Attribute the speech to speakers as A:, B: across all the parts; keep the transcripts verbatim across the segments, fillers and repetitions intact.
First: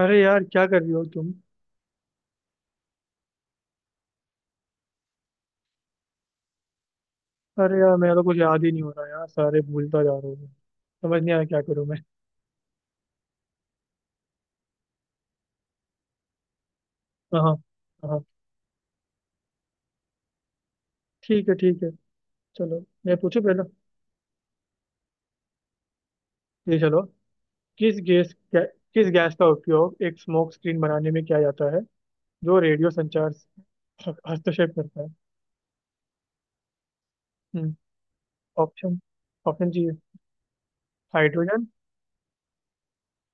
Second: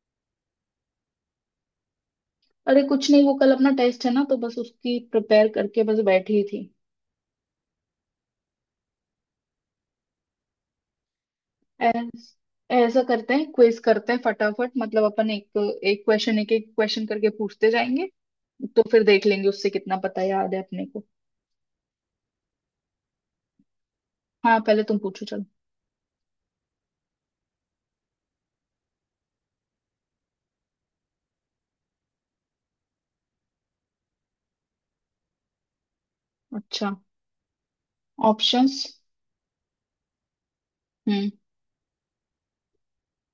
A: अरे यार क्या कर रही हो तुम।
B: अरे कुछ नहीं, वो कल अपना टेस्ट है ना तो बस उसकी प्रिपेयर करके बस बैठी ही थी।
A: अरे यार मेरा तो कुछ याद ही नहीं हो रहा यार, सारे भूलता जा रहा हूँ मैं। समझ नहीं आ रहा क्या करूँ मैं।
B: ऐस- ऐसा करते हैं, क्विज करते हैं फटाफट, मतलब अपन एक एक क्वेश्चन एक एक क्वेश्चन करके
A: हाँ हाँ
B: पूछते जाएंगे,
A: हाँ,
B: तो फिर देख लेंगे उससे कितना पता याद है अपने को।
A: ठीक है ठीक है। चलो मैं पूछूं पहला।
B: हाँ पहले तुम पूछो, चलो।
A: ये चलो। किस गैस गै, किस गैस का उपयोग एक स्मोक स्क्रीन बनाने में किया जाता है जो रेडियो संचार से ह- हस्तक्षेप करता है?
B: अच्छा,
A: हम्म।
B: ऑप्शंस।
A: ऑप्शन ऑप्शन जी।
B: हम्म
A: हाइड्रोजन,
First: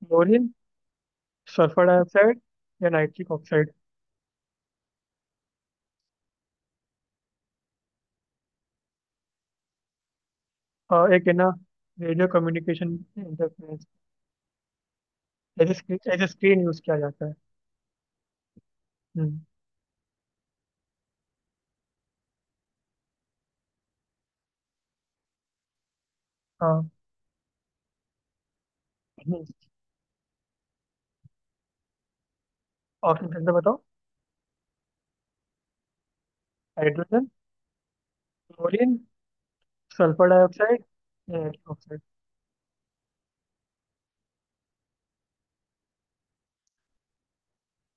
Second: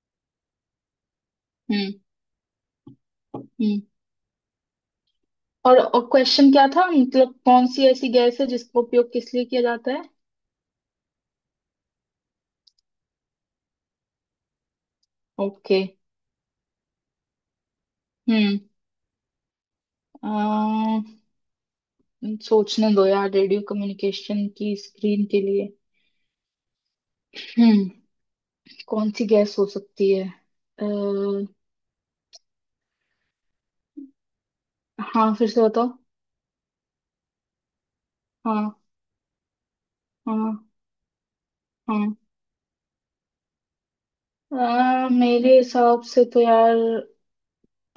A: क्लोरीन, सल्फर
B: हम्म
A: डाइऑक्साइड या नाइट्रिक ऑक्साइड।
B: हम्म। और और क्वेश्चन क्या था, मतलब कौन सी ऐसी गैस है जिसका उपयोग किस लिए किया जाता है।
A: आ, एक है ना, radio communication interference as
B: okay.
A: A screen use किया जाता है।
B: हम्म।
A: हम्म।
B: अम, सोचने दो यार, रेडियो कम्युनिकेशन की स्क्रीन के लिए।
A: हाँ,
B: हम्म। कौन सी गैस हो सकती है। अः
A: ऑप्शन फिर से बताओ।
B: हाँ फिर से बताओ।
A: हाइड्रोजन,
B: हाँ
A: क्लोरीन, सल्फर
B: हाँ
A: डाइऑक्साइड या रेडियो ऑक्साइड।
B: हाँ। अ, मेरे हिसाब से तो यार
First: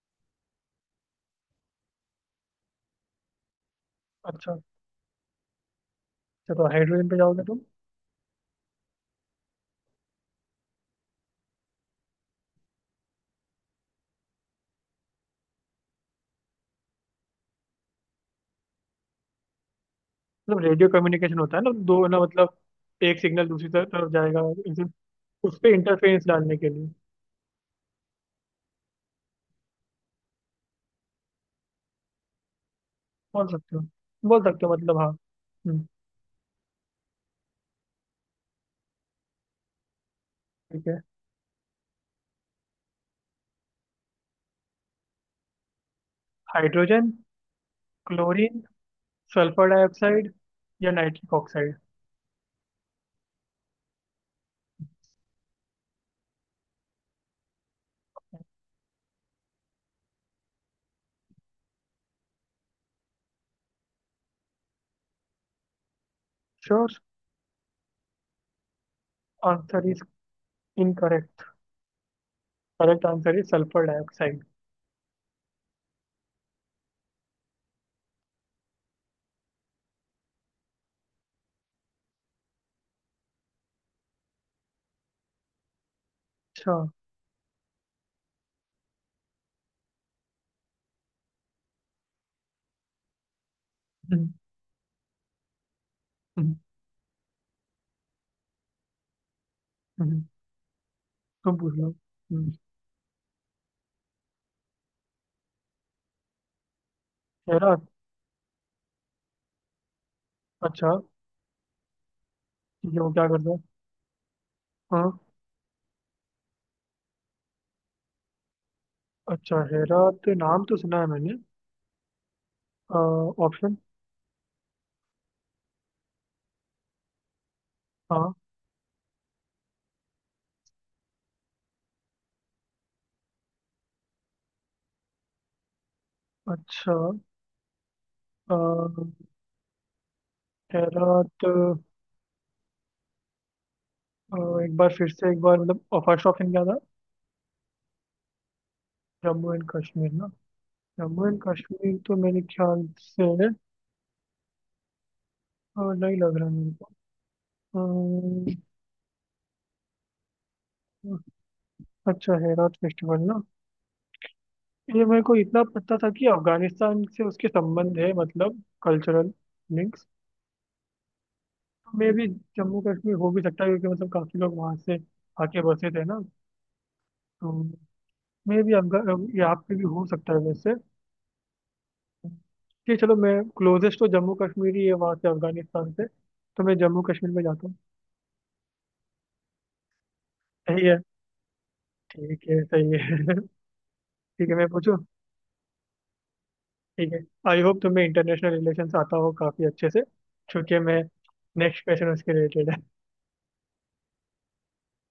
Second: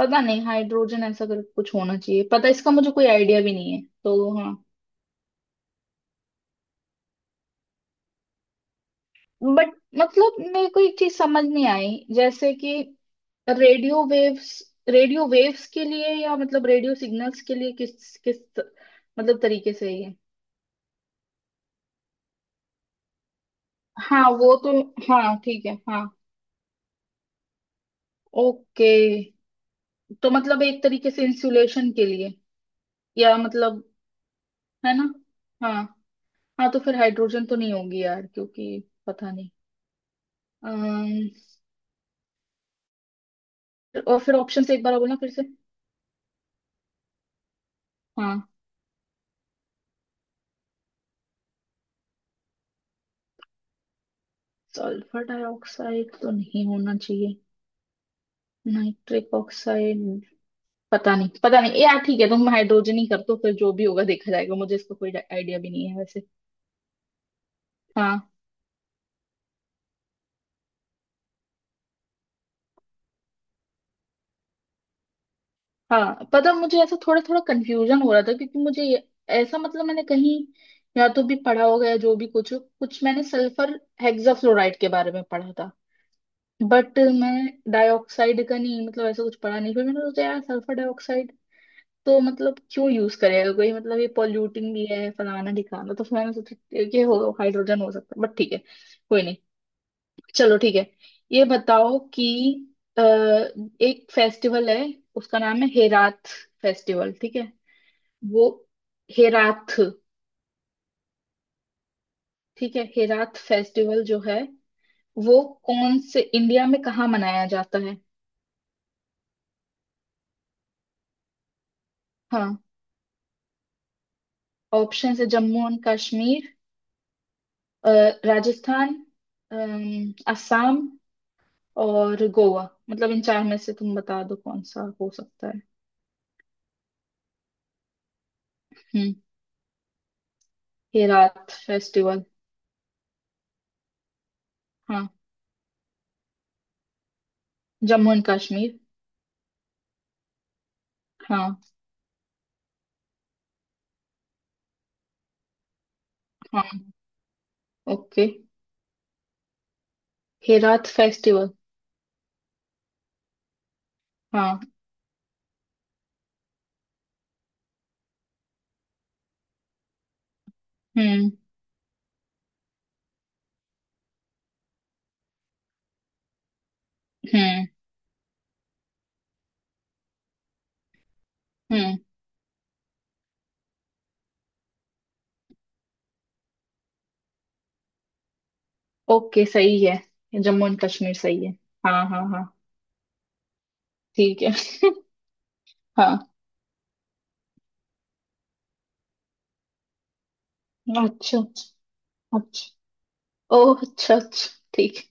B: पता नहीं, हाइड्रोजन ऐसा कर कुछ होना चाहिए, पता इसका मुझे कोई आइडिया भी नहीं है तो
A: अच्छा।
B: हाँ।
A: अच्छा, तो हाइड्रोजन पे जाओगे तुम?
B: बट मतलब मेरे को एक चीज समझ नहीं आई, जैसे कि रेडियो वेव्स, रेडियो वेव्स के लिए या मतलब रेडियो सिग्नल्स के लिए किस किस मतलब तरीके से ये।
A: मतलब रेडियो कम्युनिकेशन होता है ना, दो ना मतलब एक सिग्नल दूसरी तर- तरफ
B: हाँ
A: जाएगा।
B: वो तो,
A: इसे-
B: हाँ
A: उस
B: ठीक
A: पे
B: है, हाँ।
A: इंटरफेरेंस डालने के लिए।
B: ओके, तो मतलब एक तरीके से इंसुलेशन के लिए या
A: बोल सकते हो,
B: मतलब,
A: बोल सकते हो,
B: है
A: मतलब
B: ना।
A: हाँ।
B: हाँ।
A: हम्म,
B: हाँ तो फिर हाइड्रोजन तो नहीं होगी यार क्योंकि पता नहीं।
A: ठीक है।
B: अम्म, और फिर ऑप्शन से एक बार बोलना फिर से।
A: हाइड्रोजन,
B: हाँ।
A: क्लोरीन, सल्फर डाइऑक्साइड या नाइट्रिक ऑक्साइड।
B: सल्फर डाइऑक्साइड तो नहीं होना चाहिए, नाइट्रिक ऑक्साइड। पता नहीं पता नहीं यार, ठीक है तुम हाइड्रोजन ही कर दो, फिर जो भी होगा देखा जाएगा, मुझे इसका कोई आइडिया भी नहीं है वैसे।
A: श्योर।
B: हाँ।
A: Answer is incorrect. Correct answer is sulphur dioxide.
B: हाँ पता, मुझे ऐसा थोड़ा थोड़ा कंफ्यूजन हो रहा था क्योंकि मुझे ये- ऐसा मतलब मैंने कहीं या तो भी पढ़ा होगा, या जो भी कुछ कुछ मैंने सल्फर हेक्साफ्लोराइड के बारे में पढ़ा था,
A: अच्छा।
B: बट मैं डाइऑक्साइड का नहीं मतलब ऐसा कुछ पढ़ा नहीं, फिर मैंने सोचा यार सल्फर डाइऑक्साइड तो मतलब क्यों यूज करेगा कोई, मतलब ये
A: हम्म,
B: पॉल्यूटिंग भी है फलाना ढिकाना, तो फिर मैंने
A: हम्म,
B: सोचा कि हो हाइड्रोजन हो सकता है, बट ठीक है कोई नहीं,
A: हम्म,
B: चलो ठीक है। ये
A: तुम पूछ लो।
B: बताओ कि
A: हम्म।
B: अ, एक फेस्टिवल है, उसका नाम है हेरात फेस्टिवल, ठीक है।
A: हेरा?
B: वो हेराथ।
A: अच्छा।
B: ठीक है
A: ये वो क्या
B: हेराथ
A: करता है?
B: फेस्टिवल जो है
A: हाँ।
B: वो कौन से इंडिया में कहाँ मनाया जाता है।
A: अच्छा, हेरा तो नाम तो सुना है मैंने।
B: हाँ,
A: ऑप्शन।
B: ऑप्शन है जम्मू एंड कश्मीर, अ,
A: हाँ।
B: राजस्थान, अम, असम और गोवा, मतलब इन चार में से तुम बता दो कौन सा हो सकता है।
A: अच्छा। अ,
B: हम्म।
A: हेरा तो,
B: हेराथ फेस्टिवल।
A: अ, एक बार फिर
B: हाँ
A: से, एक बार मतलब फर्स्ट ऑप्शन क्या था?
B: जम्मू एंड कश्मीर।
A: जम्मू एंड कश्मीर ना? जम्मू एंड
B: हाँ
A: कश्मीर तो मेरे ख्याल से अ, नहीं लग रहा मेरे
B: हाँ।
A: को।
B: ओके। हेराथ
A: अ,
B: फेस्टिवल।
A: अच्छा, हेरा फेस्टिवल ना?
B: हाँ।
A: ये मेरे को इतना पता था कि अफगानिस्तान से उसके संबंध है, मतलब कल्चरल लिंक्स
B: हम्म
A: मे भी। जम्मू कश्मीर हो भी सकता है, क्योंकि मतलब काफी लोग वहां से आके बसे थे ना। तो
B: हम्म
A: मे भी यहाँ पे भी हो सकता है वैसे।
B: हम्म।
A: ठीक, चलो मैं, क्लोजेस्ट तो जम्मू कश्मीर ही है, वहां से अफगानिस्तान से। तो मैं जम्मू कश्मीर में जाता हूँ।
B: ओके सही है, जम्मू एंड
A: सही है।
B: कश्मीर सही है। हाँ हाँ
A: ठीक
B: हाँ।
A: है, सही है। ठीक
B: ठीक है।
A: है, मैं पूछूँ।
B: हाँ
A: ठीक है। आई होप तुम्हें इंटरनेशनल रिलेशन आता हो काफी अच्छे से, क्योंकि मैं,
B: अच्छा
A: नेक्स्ट क्वेश्चन उसके रिलेटेड है।
B: अच्छा। ओह अच्छा अच्छा ठीक है।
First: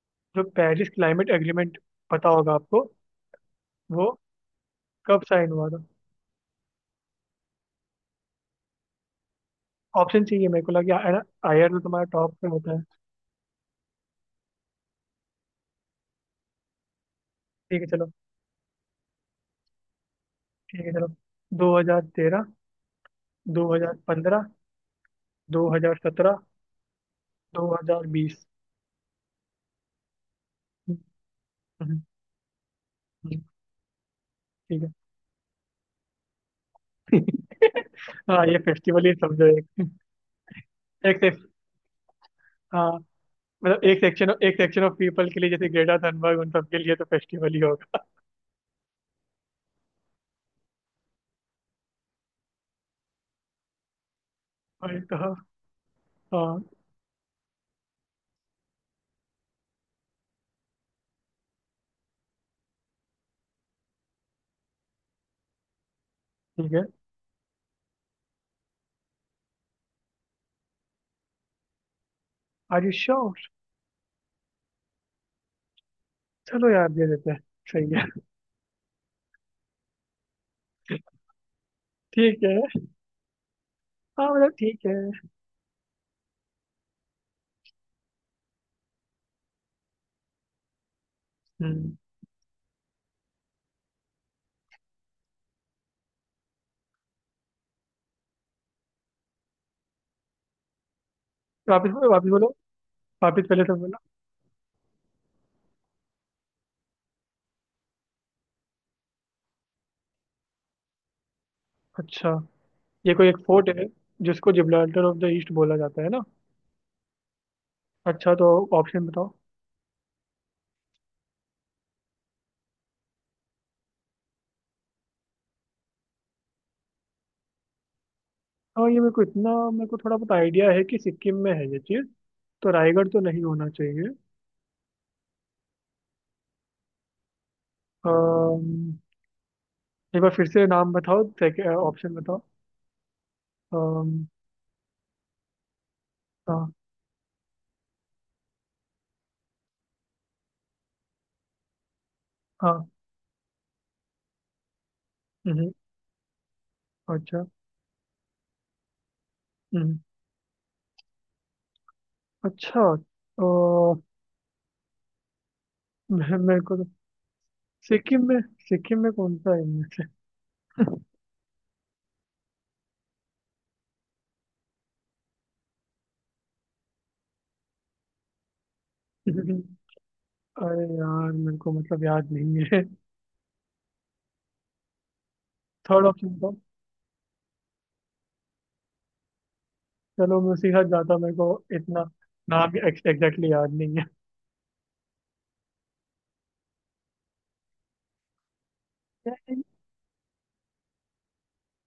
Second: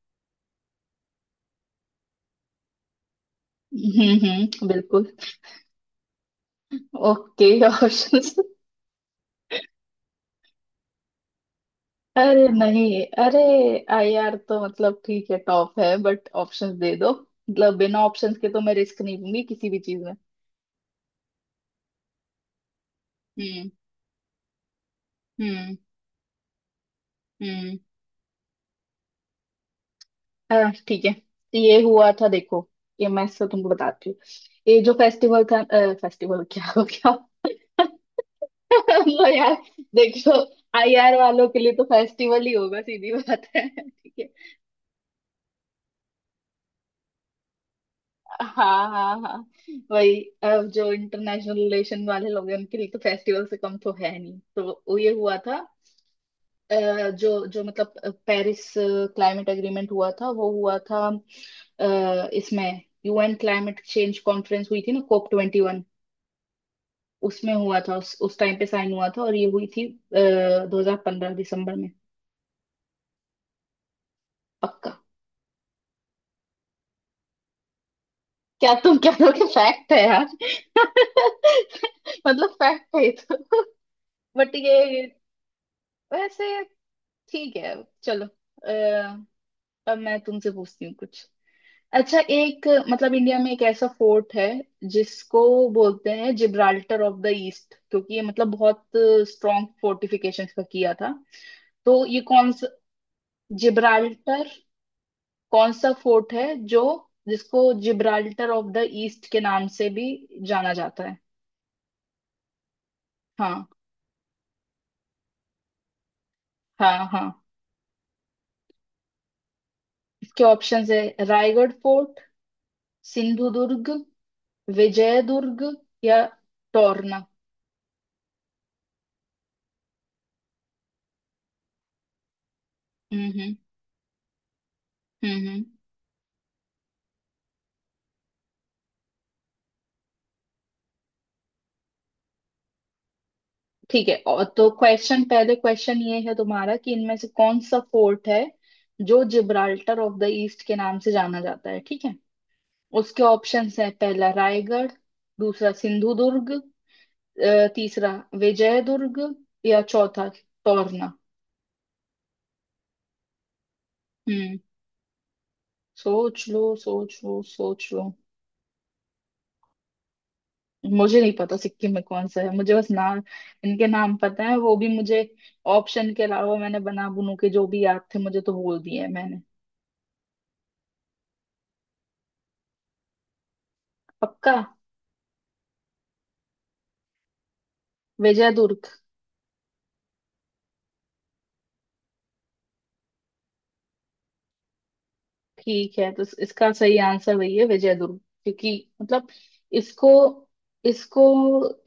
A: जो पेरिस क्लाइमेट एग्रीमेंट, पता होगा आपको, वो
B: हम्म हम्म बिल्कुल।
A: कब साइन हुआ था?
B: Okay options.
A: ऑप्शन चाहिए मेरे को, लगे आयर तो तुम्हारा टॉप पे
B: अरे
A: होता है।
B: नहीं अरे, आई आर तो मतलब ठीक है टॉप है, बट ऑप्शंस दे दो, मतलब
A: ठीक है
B: बिना
A: चलो,
B: ऑप्शंस के तो मैं रिस्क नहीं लूंगी किसी भी चीज में।
A: ठीक है चलो। दो हजार तेरह, दो
B: हम्म
A: हजार पंद्रह दो
B: हम्म
A: हजार सत्रह दो
B: हम्म।
A: हजार बीस
B: अह,
A: हम्म,
B: ठीक है। ये
A: हम्म,
B: हुआ था देखो, ये मैं
A: हम्म,
B: से तुमको बताती हूँ, ये
A: ठीक है।
B: जो फेस्टिवल था, फेस्टिवल क्या हो गया
A: हाँ, ये फेस्टिवल ही
B: लो
A: समझो
B: यार,
A: एक।
B: देखो आईआर
A: एक से,
B: वालों के लिए तो फेस्टिवल ही होगा,
A: हाँ,
B: सीधी बात है,
A: मतलब एक
B: ठीक है।
A: सेक्शन एक सेक्शन ऑफ पीपल के लिए, जैसे ग्रेटा थनबर्ग उन सबके लिए तो फेस्टिवल ही होगा।
B: हाँ हाँ हाँ। वही अब जो इंटरनेशनल रिलेशन वाले लोग हैं उनके लिए तो फेस्टिवल से कम तो है नहीं, तो वो
A: वही
B: ये
A: तो, हाँ,
B: हुआ था।
A: हाँ,
B: अ, जो जो मतलब अ, पेरिस क्लाइमेट एग्रीमेंट हुआ था वो हुआ था, अ, इसमें यूएन क्लाइमेट चेंज कॉन्फ्रेंस हुई थी ना, कोप ट्वेंटी वन।
A: ठीक है।
B: उसमें हुआ था, उस उस टाइम पे साइन हुआ था, और ये हुई थी दो हजार पंद्रह दिसंबर में।
A: Are you sure?
B: पक्का।
A: चलो यार, दे देते हैं। सही है।
B: क्या तुम कह रहे हो कि फैक्ट है यार
A: ठीक
B: मतलब
A: है।
B: फैक्ट है ये तो।
A: हाँ मतलब
B: बट
A: ठीक है।
B: ये वैसे ठीक है, चलो अ, अब मैं तुमसे पूछती हूँ कुछ।
A: हम्म।
B: अच्छा एक मतलब इंडिया में एक ऐसा फोर्ट है जिसको बोलते हैं जिब्राल्टर ऑफ द ईस्ट, क्योंकि ये मतलब बहुत स्ट्रॉन्ग फोर्टिफिकेशंस का किया था।
A: वापिस
B: तो ये
A: वापिस बोलो,
B: कौन सा,
A: वापिस पहले तो बोला।
B: जिब्राल्टर कौन सा फोर्ट है, जो जिसको जिब्राल्टर ऑफ द ईस्ट के नाम से भी जाना जाता है।
A: अच्छा, ये कोई एक
B: हाँ
A: फोर्ट है जिसको जिब्राल्टर ऑफ द ईस्ट बोला जाता है ना?
B: हाँ हाँ,
A: अच्छा तो ऑप्शन बताओ।
B: इसके ऑप्शंस है रायगढ़ फोर्ट, सिंधु दुर्ग, विजय दुर्ग, या टोरना।
A: हाँ, ये मेरे को इतना, मेरे को थोड़ा बहुत आइडिया है कि सिक्किम में है ये चीज़, तो रायगढ़ तो
B: हम्म
A: नहीं
B: हम्म।
A: होना चाहिए।
B: हम्म हम्म।
A: अम्म, एक बार फिर से नाम बताओ, सेकंड ऑप्शन बताओ।
B: ठीक
A: अम्म,
B: है, और तो क्वेश्चन पहले, क्वेश्चन ये है
A: हाँ
B: तुम्हारा कि इनमें से कौन सा फोर्ट है जो जिब्राल्टर ऑफ द ईस्ट के नाम से जाना जाता है, ठीक है।
A: हाँ।
B: उसके ऑप्शंस है, पहला रायगढ़,
A: हम्म,
B: दूसरा सिंधु दुर्ग,
A: अच्छा।
B: अ, तीसरा विजय दुर्ग, या
A: हम्म,
B: चौथा टोरना।
A: अच्छा। अ,
B: हम्म।
A: मे-
B: सोच
A: मेरे
B: लो
A: को तो,
B: सोच लो सोच लो।
A: सिक्किम में सिक्किम में कौन सा है इनमें से?
B: मुझे नहीं पता सिक्किम में कौन सा है, मुझे बस नाम, इनके नाम पता है वो भी मुझे ऑप्शन के अलावा, मैंने बना बुनू के जो भी याद थे मुझे तो बोल दिए हैं मैंने।
A: अरे यार, मेरे को मतलब याद नहीं है।
B: पक्का।
A: Third option.
B: विजयदुर्ग।
A: चलो मैं उसी के साथ जाता, मेरे को इतना नाम एग्जैक्टली याद नहीं है।
B: ठीक है तो इस- इसका सही आंसर वही है, विजयदुर्ग। क्योंकि मतलब इसको इसको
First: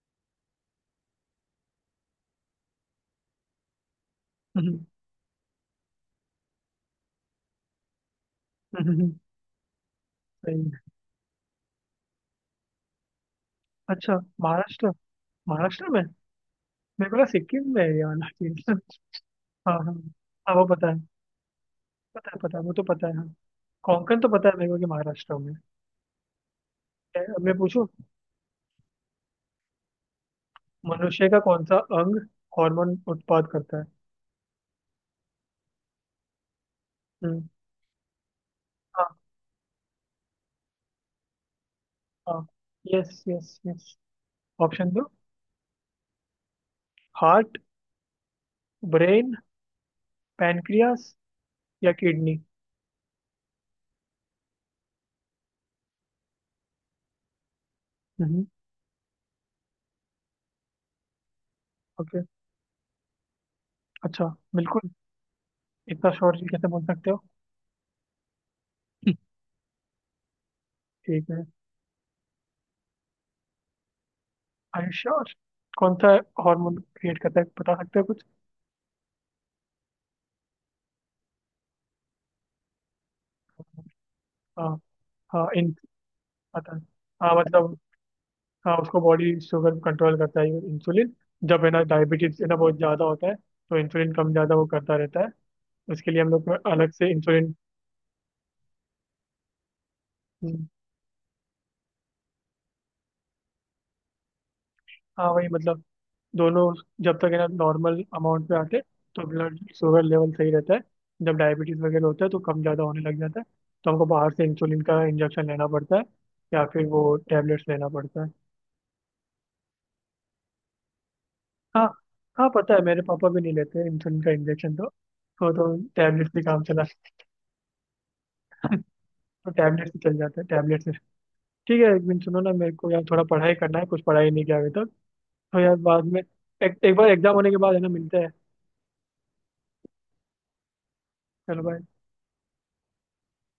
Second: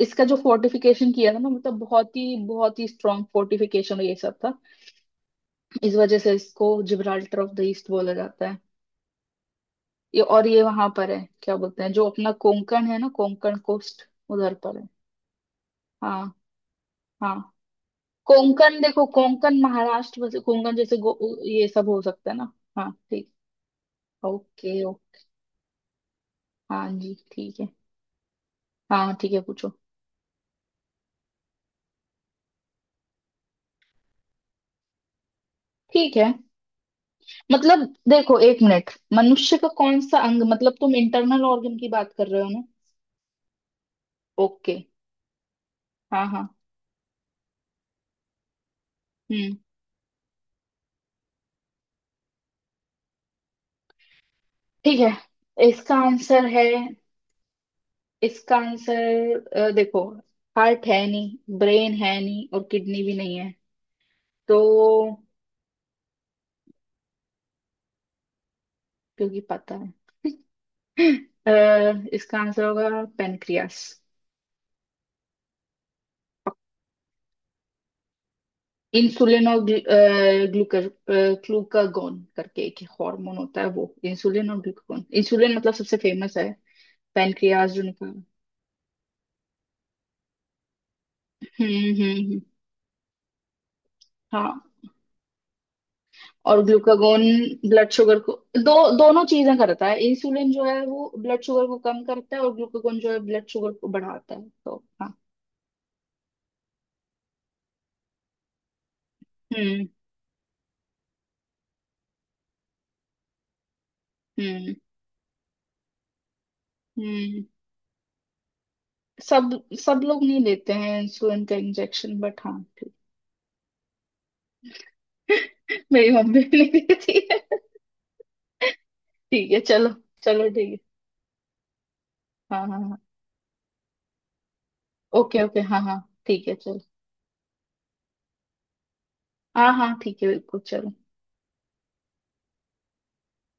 B: इसका जो फोर्टिफिकेशन किया था ना, मतलब बहुत ही बहुत ही स्ट्रांग फोर्टिफिकेशन ये सब था,
A: हम्म,
B: इस वजह से इसको जिब्राल्टर ऑफ द ईस्ट बोला जाता है।
A: हम्म,
B: ये और ये
A: सही है।
B: वहां पर है क्या बोलते हैं, जो अपना कोंकण है ना, कोंकण कोस्ट
A: अच्छा
B: उधर पर है।
A: महाराष्ट्र, महाराष्ट्र में?
B: हाँ
A: मेरे को लगा
B: हाँ,
A: सिक्किम में है ये वाला चीज।
B: कोंकण देखो, कोंकण
A: हाँ हाँ,
B: महाराष्ट्र, वैसे
A: हाँ वो
B: कोंकण
A: पता
B: जैसे
A: है।
B: गो, ये सब हो
A: पता
B: सकता है
A: है
B: ना।
A: पता है, वो तो
B: हाँ
A: पता है, हाँ।
B: ठीक।
A: कोंकण तो पता है मेरे को
B: ओके
A: कि
B: ओ
A: महाराष्ट्र में
B: हाँ जी
A: है। अब मैं
B: ठीक है।
A: पूछूं।
B: हाँ ठीक है पूछो।
A: मनुष्य का कौन सा अंग हार्मोन उत्पाद करता है?
B: ठीक है,
A: हम्म,
B: मतलब देखो एक मिनट,
A: हाँ,
B: मनुष्य का कौन सा अंग, मतलब तुम इंटरनल ऑर्गन की बात कर रहे
A: हाँ,
B: हो ना।
A: Yes yes yes.
B: Okay.
A: Option दो।
B: हाँ हाँ।
A: हार्ट, ब्रेन,
B: हम्म।
A: पैनक्रियास या किडनी।
B: ठीक है इसका आंसर है,
A: हम्म।
B: इसका आंसर अ, देखो हार्ट है नहीं, ब्रेन
A: ओके,
B: है नहीं, और किडनी भी नहीं है।
A: अच्छा बिल्कुल,
B: तो
A: इतना शोर जी कैसे बोल सकते हो?
B: क्योंकि पता है,
A: ठीक है।
B: अ, इसका आंसर होगा पेनक्रियास।
A: Are you sure? कौन सा हार्मोन क्रिएट करता है, बता सकते हो कुछ?
B: इंसुलिन और ग्लूकर ग्लूकागोन करके एक हार्मोन होता है, वो इंसुलिन और
A: हाँ,
B: ग्लूकागोन,
A: हाँ,
B: इंसुलिन
A: इन,
B: मतलब सबसे फेमस है,
A: पता है। हाँ
B: पेनक्रियास
A: मतलब,
B: जो निकल।
A: हाँ उसको बॉडी शुगर कंट्रोल करता है इंसुलिन। जब है ना
B: हम्म हम्म
A: डायबिटीज
B: हम्म,
A: है ना बहुत ज़्यादा होता है तो इंसुलिन कम
B: हाँ।
A: ज़्यादा वो करता रहता है। उसके लिए हम लोग
B: और
A: को अलग से
B: ग्लूकागोन
A: इंसुलिन,
B: ब्लड शुगर को, दो दोनों चीजें करता है, इंसुलिन जो है वो ब्लड शुगर को कम करता है, और ग्लूकागोन जो है ब्लड शुगर को बढ़ाता है, तो हाँ।
A: हाँ वही मतलब, दोनों जब तक है ना नॉर्मल अमाउंट पे आते, तो ब्लड
B: हम्म
A: शुगर लेवल सही रहता है। जब डायबिटीज वगैरह होता है तो कम ज़्यादा होने लग जाता है, तो हमको बाहर से
B: हम्म
A: इंसुलिन का इंजेक्शन लेना पड़ता है, या फिर वो
B: हम्म।
A: टेबलेट्स लेना पड़ता है।
B: सब सब लोग नहीं लेते हैं इंसुलिन का
A: हाँ,
B: इंजेक्शन, बट
A: हाँ
B: हाँ।
A: पता है मेरे पापा भी नहीं लेते इंसुलिन का इंजेक्शन, तो तो, तो
B: मेरी
A: टैबलेट से
B: मम्मी भी
A: काम
B: नहीं
A: चला।
B: देती है,
A: तो
B: ठीक है
A: टैबलेट
B: चलो।
A: से चल जाता है,
B: चलो ठीक है
A: टैबलेट से। ठीक है, एक दिन सुनो ना
B: हाँ
A: मेरे
B: हाँ
A: को
B: हाँ,
A: यार, थोड़ा पढ़ाई करना है, कुछ पढ़ाई नहीं किया अभी तक।
B: ओके ओके हाँ okay,
A: तो
B: okay,
A: यार
B: हाँ हाँ।
A: बाद में
B: ठीक है
A: एक,
B: चलो,
A: एक बार एग्जाम होने के बाद है ना, मिलते हैं।
B: हाँ हाँ ठीक है बिल्कुल चलो।
A: चलो बाय।